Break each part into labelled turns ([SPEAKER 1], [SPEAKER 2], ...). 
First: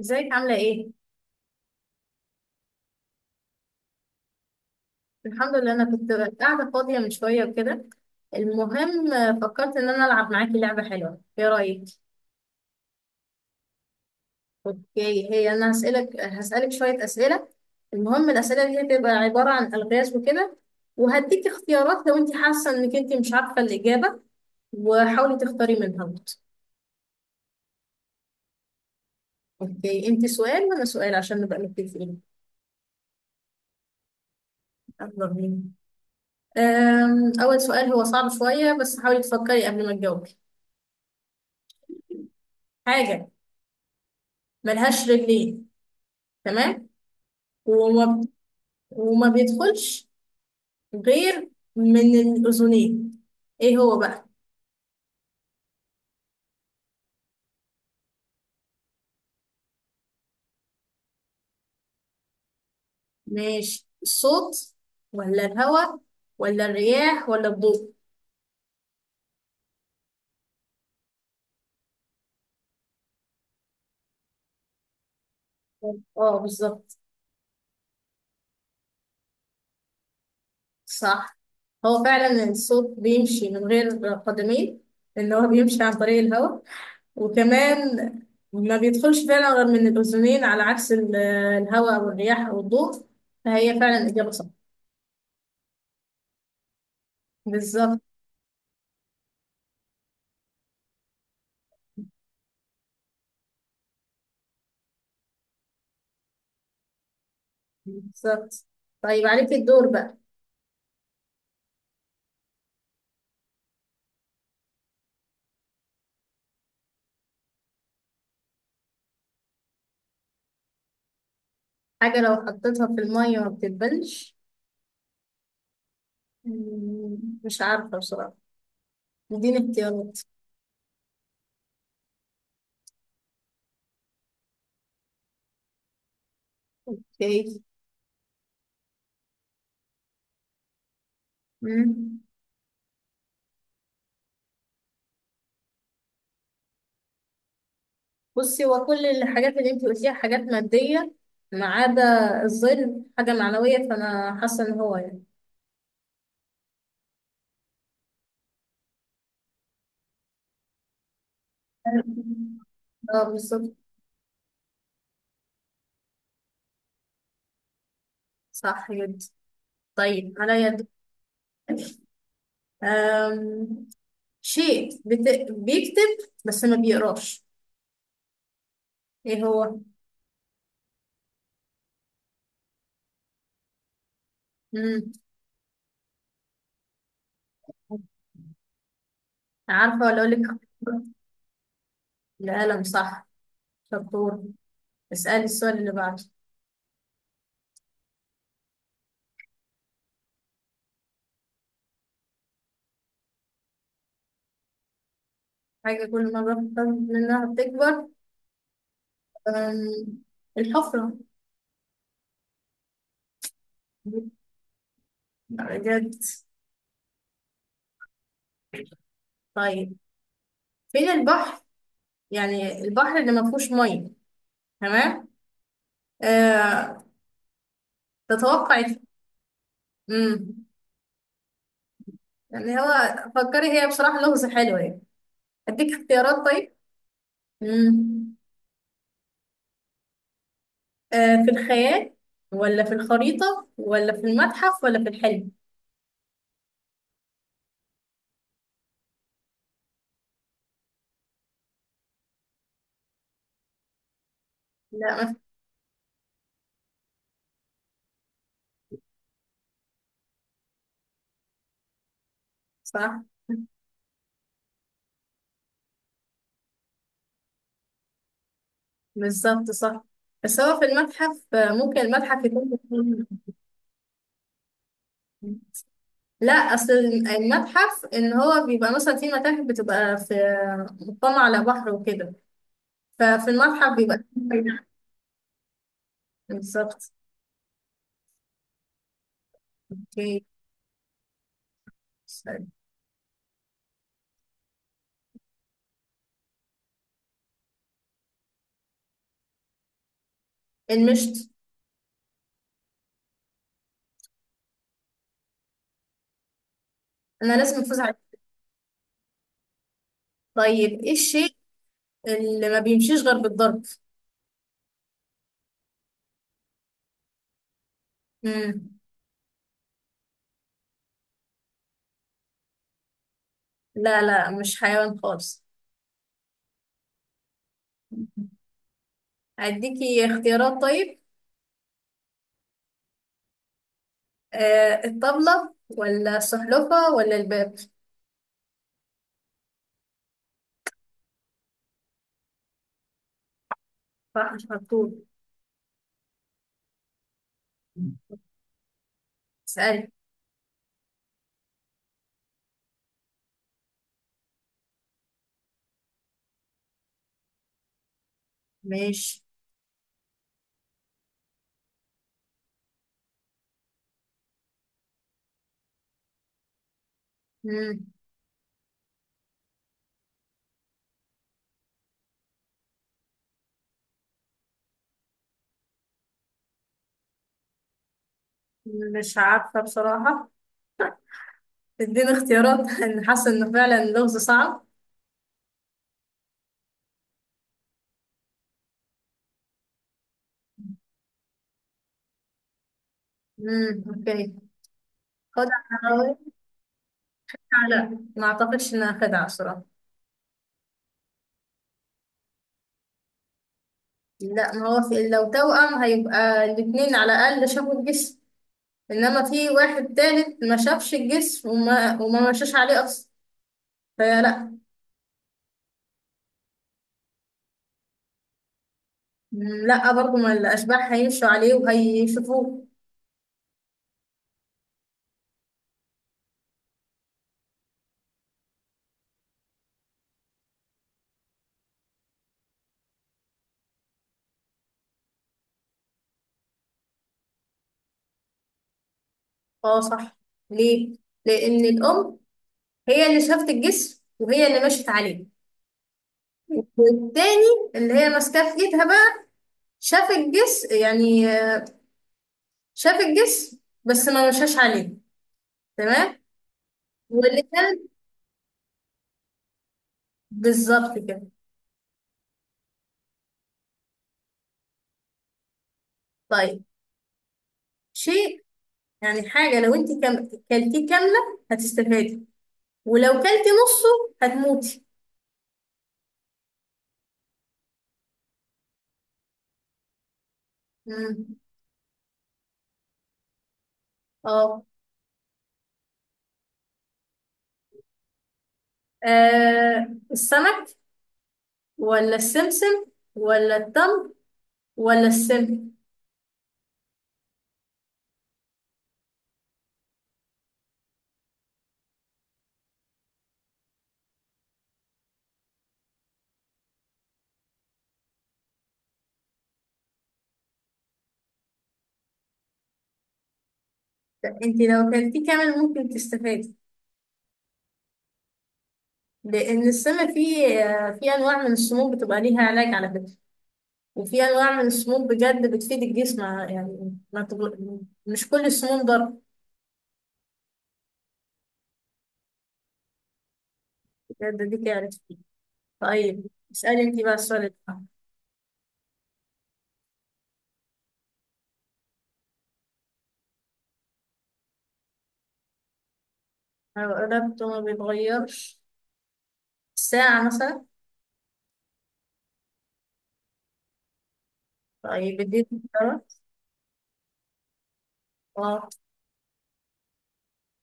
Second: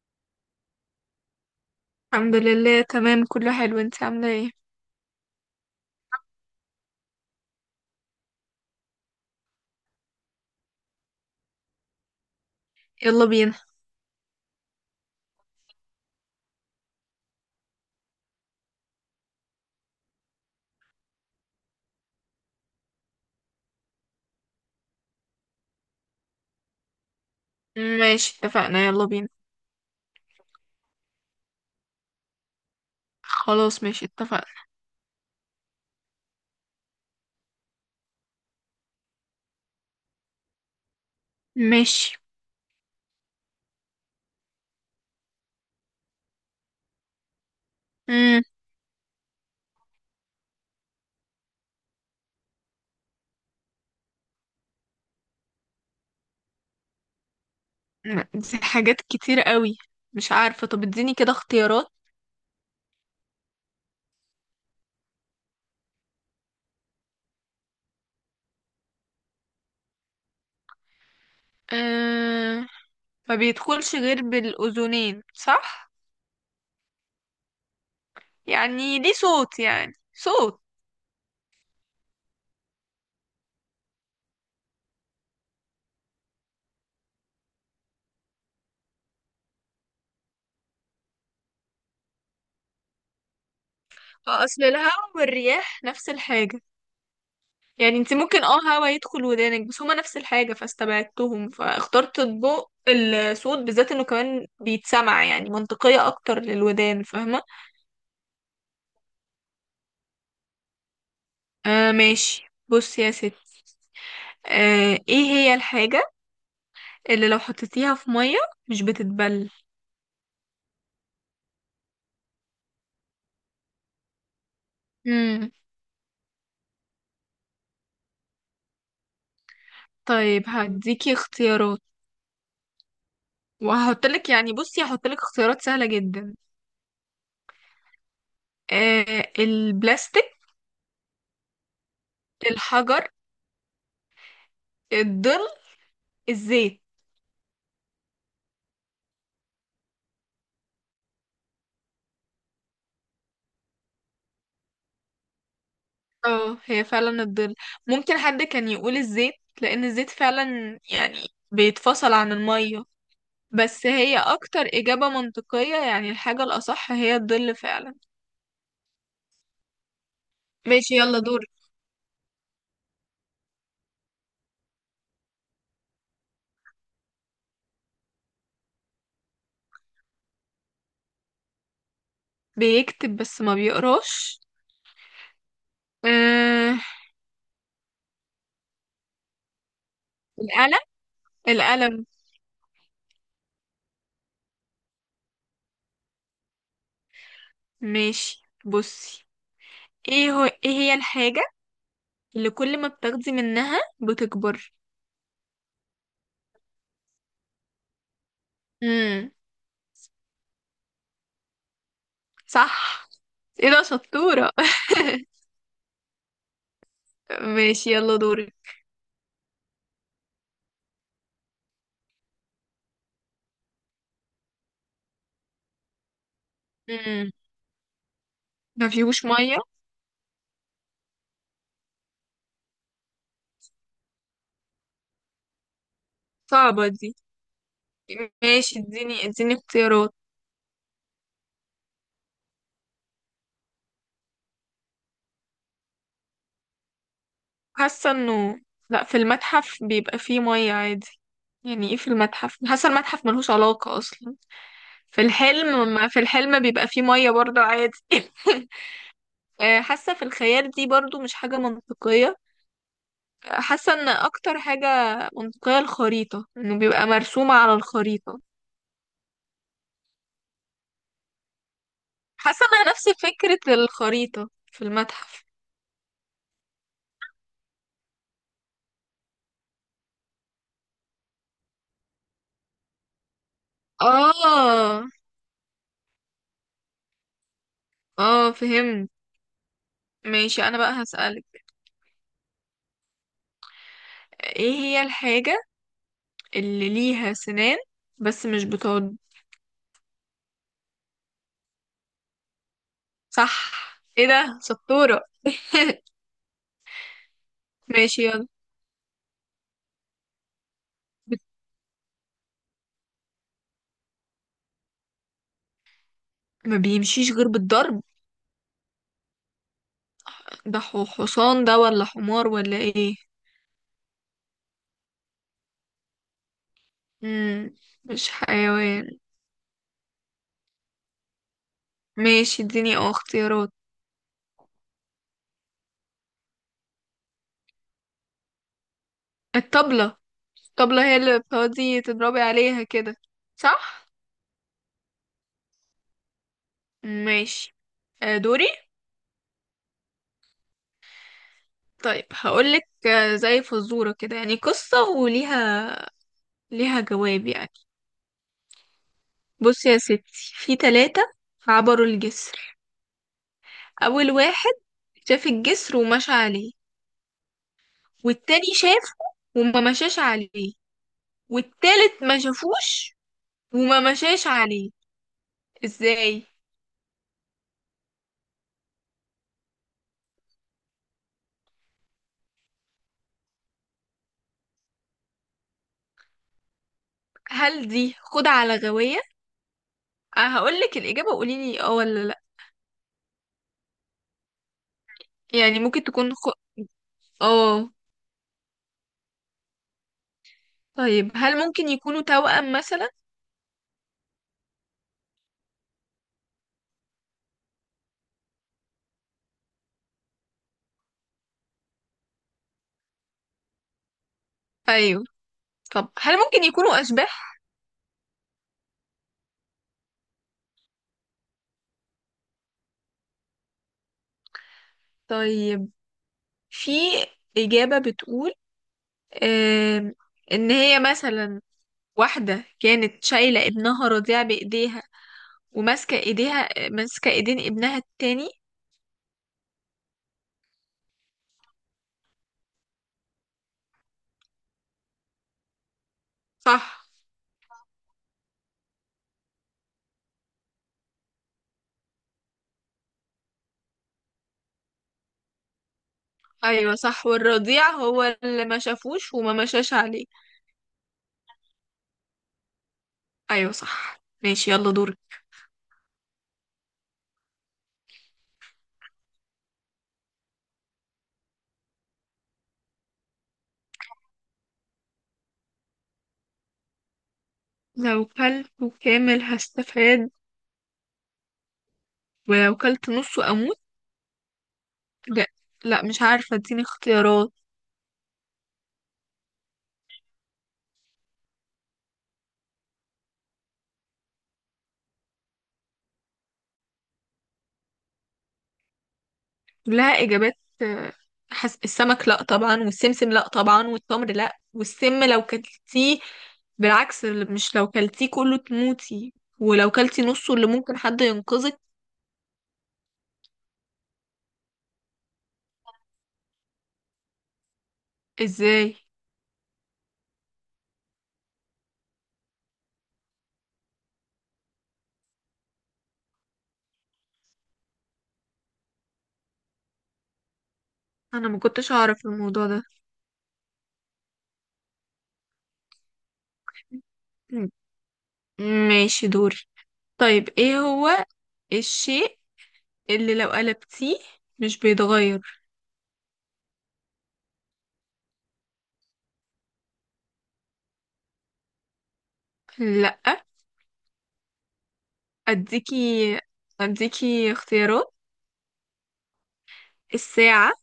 [SPEAKER 1] ازيك؟ عاملة ايه؟
[SPEAKER 2] الحمد لله، تمام. كله حلو. انت عاملة ايه؟
[SPEAKER 1] الحمد لله، انا كنت قاعدة فاضية من شوية وكده. المهم، فكرت ان انا العب معاكي لعبة حلوة. ايه رأيك؟
[SPEAKER 2] يلا بينا.
[SPEAKER 1] اوكي، هي انا هسألك شوية اسئلة. المهم الاسئلة دي هتبقى عبارة عن الغاز وكده، وهديكي اختيارات لو انت حاسة انك انت مش عارفة الاجابة، وحاولي تختاري منها برضه.
[SPEAKER 2] ماشي اتفقنا، يلا بينا.
[SPEAKER 1] اوكي، انت سؤال وانا سؤال عشان نبقى متفقين.
[SPEAKER 2] خلاص ماشي اتفقنا.
[SPEAKER 1] يلا بينا. اول سؤال هو صعب شوية، بس حاولي تفكري قبل ما تجاوبي.
[SPEAKER 2] ماشي.
[SPEAKER 1] حاجة ملهاش رجلين، تمام؟ وما
[SPEAKER 2] امم.
[SPEAKER 1] وما بيدخلش غير من الأذنين. ايه هو بقى؟
[SPEAKER 2] دي حاجات كتير قوي. مش عارفة، طب اديني كده اختيارات.
[SPEAKER 1] ماشي، الصوت ولا الهواء ولا الرياح ولا الضوء؟
[SPEAKER 2] أه. ما بيدخلش غير بالأذنين، صح.
[SPEAKER 1] اه، بالظبط.
[SPEAKER 2] يعني ليه صوت، يعني صوت.
[SPEAKER 1] صح، هو فعلا الصوت بيمشي من غير قدمين، لأن هو بيمشي عن طريق الهواء، وكمان ما بيدخلش فعلا غير من الأذنين، على عكس الهواء أو الرياح أو الضوء. فهي فعلا إجابة صح.
[SPEAKER 2] اصل الهواء والرياح نفس الحاجة. يعني
[SPEAKER 1] بالظبط،
[SPEAKER 2] انت ممكن هوا يدخل ودانك، بس هما نفس الحاجة فاستبعدتهم، فاخترت الضوء. الصوت بالذات انه كمان بيتسمع يعني منطقية اكتر للودان، فاهمة؟
[SPEAKER 1] بالظبط. طيب، عليك الدور بقى.
[SPEAKER 2] آه ماشي، بص يا ست. آه، ايه هي الحاجة اللي لو حطيتيها في مية مش بتتبل؟
[SPEAKER 1] حاجة لو حطيتها في المية ما بتتبلش.
[SPEAKER 2] مم.
[SPEAKER 1] مم، مش عارفة بصراحة، اديني اختيارات.
[SPEAKER 2] طيب هديكي اختيارات، وهحطلك يعني بصي هحطلك اختيارات سهلة جدا.
[SPEAKER 1] ايه؟
[SPEAKER 2] آه، البلاستيك،
[SPEAKER 1] مم.
[SPEAKER 2] الحجر، الظل، الزيت.
[SPEAKER 1] بصي، هو كل الحاجات اللي انت قلتيها حاجات مادية ما عدا الظل، حاجة معنوية، فأنا حاسة إن هو يعني.
[SPEAKER 2] اه هي فعلا الظل. ممكن حد كان يقول الزيت لان الزيت فعلا يعني بيتفصل عن المية،
[SPEAKER 1] اه، بالظبط.
[SPEAKER 2] بس هي اكتر اجابة منطقية، يعني الحاجة الاصح هي الظل فعلا.
[SPEAKER 1] صح جدا. طيب، عليا دور.
[SPEAKER 2] ماشي يلا دور.
[SPEAKER 1] أم... شيء بيكتب بس ما بيقراش. ايه هو؟
[SPEAKER 2] بيكتب بس ما بيقراش؟
[SPEAKER 1] مم.
[SPEAKER 2] آه،
[SPEAKER 1] عارفة ولا أقول لك؟
[SPEAKER 2] القلم، القلم.
[SPEAKER 1] القلم، صح، شطور. اسألي السؤال اللي بعده.
[SPEAKER 2] ماشي بصي، ايه هو، ايه هي الحاجة اللي كل ما بتاخدي منها بتكبر؟
[SPEAKER 1] حاجة كل مرة بتخاف منها بتكبر؟
[SPEAKER 2] امم.
[SPEAKER 1] أم، الحفرة.
[SPEAKER 2] صح. ايه ده شطورة.
[SPEAKER 1] بجد؟
[SPEAKER 2] ماشي يلا دوري.
[SPEAKER 1] طيب، فين البحر؟ يعني البحر اللي ما فيهوش مية. تمام؟ أه.
[SPEAKER 2] امم.
[SPEAKER 1] تتوقع.
[SPEAKER 2] ما فيهوش مية.
[SPEAKER 1] امم. يعني هو، فكري، هي بصراحة لغز حلو يعني. اديك اختيارات طيب؟
[SPEAKER 2] صعبة دي.
[SPEAKER 1] امم.
[SPEAKER 2] ماشي اديني اديني اختيارات.
[SPEAKER 1] أه، في الخيال ولا في الخريطة ولا في المتحف ولا في الحلم؟
[SPEAKER 2] حاسة انه لا، في المتحف بيبقى فيه مية عادي، يعني ايه في المتحف، حاسة المتحف ملهوش علاقة اصلا. في
[SPEAKER 1] لا، ما في-
[SPEAKER 2] الحلم، ما في الحلم بيبقى فيه مية برضه عادي. آه، حاسة في الخيال دي برضه مش حاجة منطقية.
[SPEAKER 1] صح،
[SPEAKER 2] آه، حاسة ان اكتر حاجة منطقية الخريطة، انه بيبقى مرسومة على الخريطة.
[SPEAKER 1] بالظبط، صح. بس هو في المتحف، ممكن المتحف
[SPEAKER 2] حاسة
[SPEAKER 1] يكون.
[SPEAKER 2] انها نفس فكرة الخريطة في المتحف.
[SPEAKER 1] لا، اصل المتحف ان هو بيبقى مثلا، في متاحف بتبقى في، مطلة على بحر وكده. ففي المتحف بيبقى.
[SPEAKER 2] اه.
[SPEAKER 1] بالظبط.
[SPEAKER 2] اه فهمت.
[SPEAKER 1] اوكي.
[SPEAKER 2] ماشي انا بقى هسألك،
[SPEAKER 1] سوري.
[SPEAKER 2] ايه هي الحاجة اللي ليها سنان بس مش بتعض؟
[SPEAKER 1] المشط.
[SPEAKER 2] صح. ايه ده شطورة.
[SPEAKER 1] انا لازم افوز
[SPEAKER 2] ماشي
[SPEAKER 1] عليه.
[SPEAKER 2] يلا.
[SPEAKER 1] طيب، ايه
[SPEAKER 2] بت...
[SPEAKER 1] الشيء اللي ما بيمشيش غير بالضرب؟
[SPEAKER 2] ما بيمشيش غير بالضرب.
[SPEAKER 1] مم.
[SPEAKER 2] حصان ده ولا حمار ولا ايه؟
[SPEAKER 1] لا لا، مش حيوان خالص.
[SPEAKER 2] مم. مش حيوان.
[SPEAKER 1] اديكي اختيارات طيب؟
[SPEAKER 2] ماشي اديني اه اختيارات.
[SPEAKER 1] الطبلة، ولا السحلفة ولا الباب؟
[SPEAKER 2] الطبلة، الطبلة هي اللي بتقعدي تضربي عليها كده، صح.
[SPEAKER 1] صح، مش مكتوب.
[SPEAKER 2] ماشي، آه، دوري.
[SPEAKER 1] اسألي.
[SPEAKER 2] طيب هقولك، آه، زي فزورة كده، يعني قصة وليها، ليها جواب يعني.
[SPEAKER 1] ماشي.
[SPEAKER 2] بصي يا ستي، في تلاتة عبروا الجسر. أول واحد شاف الجسر ومشى عليه.
[SPEAKER 1] مم.
[SPEAKER 2] والتاني شافه وما مشاش عليه. والتالت ما شافوش وما مشاش عليه. ازاي؟
[SPEAKER 1] مش عارفة بصراحة، اديني اختيارات. انا حاسه انه فعلا اللغز صعب.
[SPEAKER 2] هل دي خدعة على غواية؟ أه هقولك الإجابة، قوليلي اه ولا لأ.
[SPEAKER 1] اوكي.
[SPEAKER 2] يعني
[SPEAKER 1] خدعة
[SPEAKER 2] ممكن تكون
[SPEAKER 1] حضارية؟
[SPEAKER 2] خ... اه.
[SPEAKER 1] لا، ما اعتقدش انها خدعة بصراحة.
[SPEAKER 2] طيب هل ممكن يكونوا توأم مثلا؟
[SPEAKER 1] لا، ما هو في، لو توأم هيبقى الاتنين على الاقل شافوا الجسم، انما في واحد تالت ما شافش الجسم وما مشاش عليه اصلا، فلا.
[SPEAKER 2] أيوه. طب هل ممكن يكونوا أشباح؟
[SPEAKER 1] لا برضه، ما الاشباح هيمشوا عليه وهيشوفوه.
[SPEAKER 2] طيب، في إجابة بتقول آم، إن هي مثلا واحدة كانت شايلة ابنها رضيع بإيديها، وماسكة إيديها، ماسكة إيدين ابنها التاني.
[SPEAKER 1] اه، صح. ليه؟ لان الام هي اللي شافت الجسم، وهي اللي مشت عليه.
[SPEAKER 2] صح.
[SPEAKER 1] والتاني اللي هي ماسكاه في ايدها بقى، شاف الجسم، يعني شاف الجسم بس ما مشاش عليه. تمام.
[SPEAKER 2] أيوة صح،
[SPEAKER 1] واللي
[SPEAKER 2] والرضيع
[SPEAKER 1] كان
[SPEAKER 2] هو اللي ما شافوش وما مشاش عليه.
[SPEAKER 1] بالظبط كده.
[SPEAKER 2] أيوة صح، ماشي يلا دورك.
[SPEAKER 1] طيب، شيء، يعني حاجة لو انت كلتيه كاملة هتستفادي، ولو كلتي نصه هتموتي.
[SPEAKER 2] لو كلته كامل هستفاد،
[SPEAKER 1] مم.
[SPEAKER 2] ولو كلت نصه أموت؟
[SPEAKER 1] اه.
[SPEAKER 2] لا، لا مش عارفة اديني اختيارات.
[SPEAKER 1] السمك ولا السمسم ولا التمر ولا السم؟
[SPEAKER 2] كلها إجابات. آه، السمك لا طبعا، والسمسم لا طبعا، والتمر لا، والسم لو كلتيه بالعكس، مش لو كلتيه كله تموتي، ولو كلتي نصه اللي ممكن حد ينقذك.
[SPEAKER 1] انت لو كلتيه كامل ممكن تستفادي،
[SPEAKER 2] ازاي؟
[SPEAKER 1] لان السم فيه انواع من السموم بتبقى ليها علاج على فكرة، وفي انواع من السموم بجد بتفيد الجسم، يعني ما تغل... مش كل السموم ضر.
[SPEAKER 2] انا ما كنتش اعرف الموضوع ده.
[SPEAKER 1] بجد؟ دي تعرف. طيب، اسألي انت بقى
[SPEAKER 2] م-
[SPEAKER 1] السؤال ده.
[SPEAKER 2] ماشي دوري. طيب ايه هو الشيء اللي لو قلبتيه مش بيتغير؟
[SPEAKER 1] لو قلبت ما بيتغيرش. ساعة مثلا؟
[SPEAKER 2] لا.
[SPEAKER 1] طيب، اديني اختيارات.
[SPEAKER 2] اديكي اديكي اختيارات.
[SPEAKER 1] اه.
[SPEAKER 2] الساعة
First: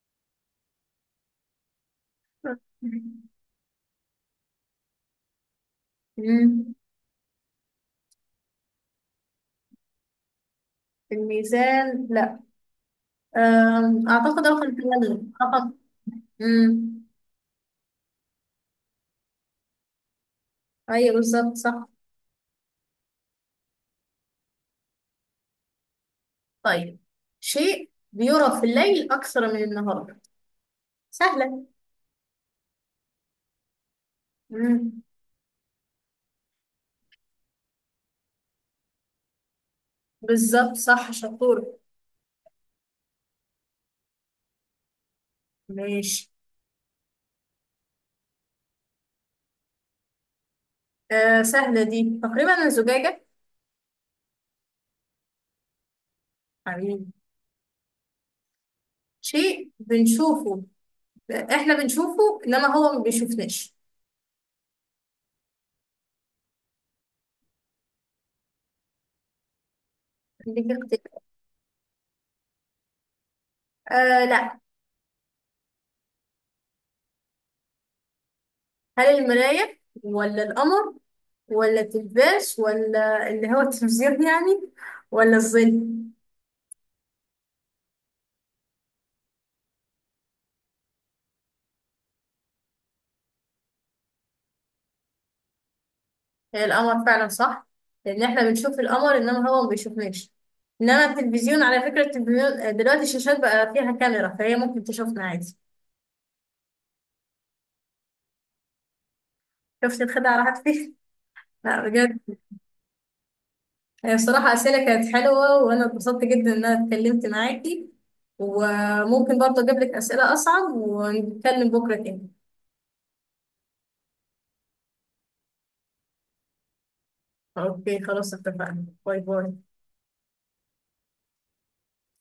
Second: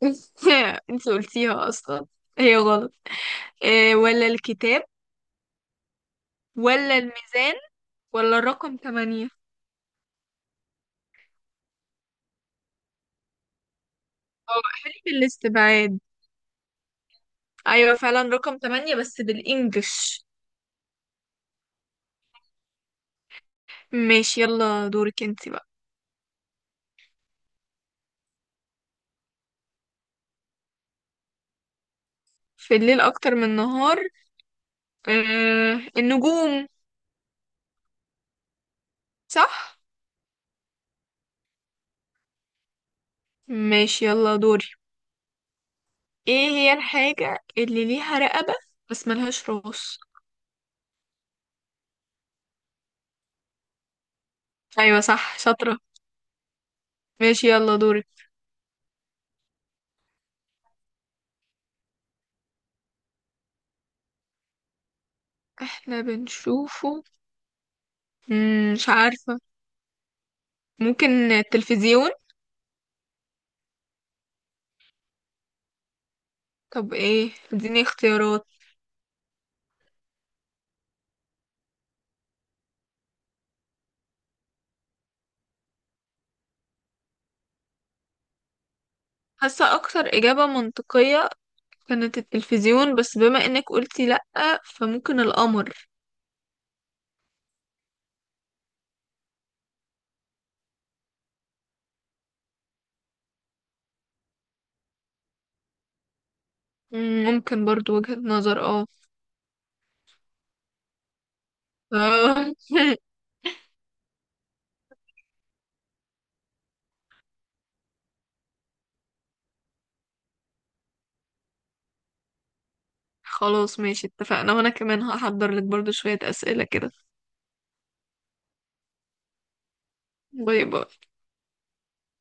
[SPEAKER 2] انت قلتيها اصلا، هي غلط. إيه، ولا الكتاب،
[SPEAKER 1] أمم.
[SPEAKER 2] ولا الميزان، ولا الرقم 8؟
[SPEAKER 1] الميزان، لا. اعتقد
[SPEAKER 2] اه
[SPEAKER 1] رقم
[SPEAKER 2] احلي
[SPEAKER 1] التلج، رقم.
[SPEAKER 2] بالاستبعاد.
[SPEAKER 1] امم.
[SPEAKER 2] ايوه فعلا رقم تمانية بس بالانجلش.
[SPEAKER 1] ايوه، بالظبط، صح.
[SPEAKER 2] ماشي يلا دورك انت بقى.
[SPEAKER 1] طيب، شيء بيرى في الليل اكثر من النهار. سهلة.
[SPEAKER 2] في الليل اكتر من النهار؟
[SPEAKER 1] امم.
[SPEAKER 2] آه النجوم. صح.
[SPEAKER 1] بالظبط، صح، شطور.
[SPEAKER 2] ماشي يلا دوري.
[SPEAKER 1] ماشي.
[SPEAKER 2] ايه هي الحاجة اللي ليها رقبة بس ملهاش راس؟
[SPEAKER 1] آه، سهلة دي تقريبا، الزجاجة.
[SPEAKER 2] ايوه صح، شاطرة.
[SPEAKER 1] حبيبي.
[SPEAKER 2] ماشي يلا دورك.
[SPEAKER 1] شيء بنشوفه، احنا بنشوفه انما هو ما بيشوفناش.
[SPEAKER 2] احنا بنشوفه. مم، مش عارفة.
[SPEAKER 1] دي كده.
[SPEAKER 2] ممكن التلفزيون.
[SPEAKER 1] آه، لا.
[SPEAKER 2] طب ايه، اديني اختيارات.
[SPEAKER 1] هل المراية، ولا القمر ولا التلفاز، ولا اللي هو التلفزيون يعني، ولا الظل؟
[SPEAKER 2] حاسة أكتر إجابة منطقية كانت التلفزيون، بس بما إنك قلتي لأ فممكن القمر.
[SPEAKER 1] هي القمر فعلا، صح. لان احنا بنشوف القمر انما هو ما بيشوفناش. انما التلفزيون، على فكرة التلفزيون دلوقتي الشاشات بقى فيها كاميرا، فهي ممكن تشوفنا عادي.
[SPEAKER 2] مم، ممكن برضو وجهة نظر، اه.
[SPEAKER 1] شفت الخدعة راحت فين؟ لا بجد،
[SPEAKER 2] آه.
[SPEAKER 1] هي بصراحة أسئلة كانت حلوة، وأنا اتبسطت جدا إن أنا اتكلمت معاكي، وممكن برضه أجيب لك أسئلة أصعب ونتكلم بكرة تاني.
[SPEAKER 2] خلاص ماشي اتفقنا، وانا كمان هحضر لك برضو شوية اسئلة كده.
[SPEAKER 1] أوكي، خلاص، اتفقنا. باي باي.
[SPEAKER 2] باي باي.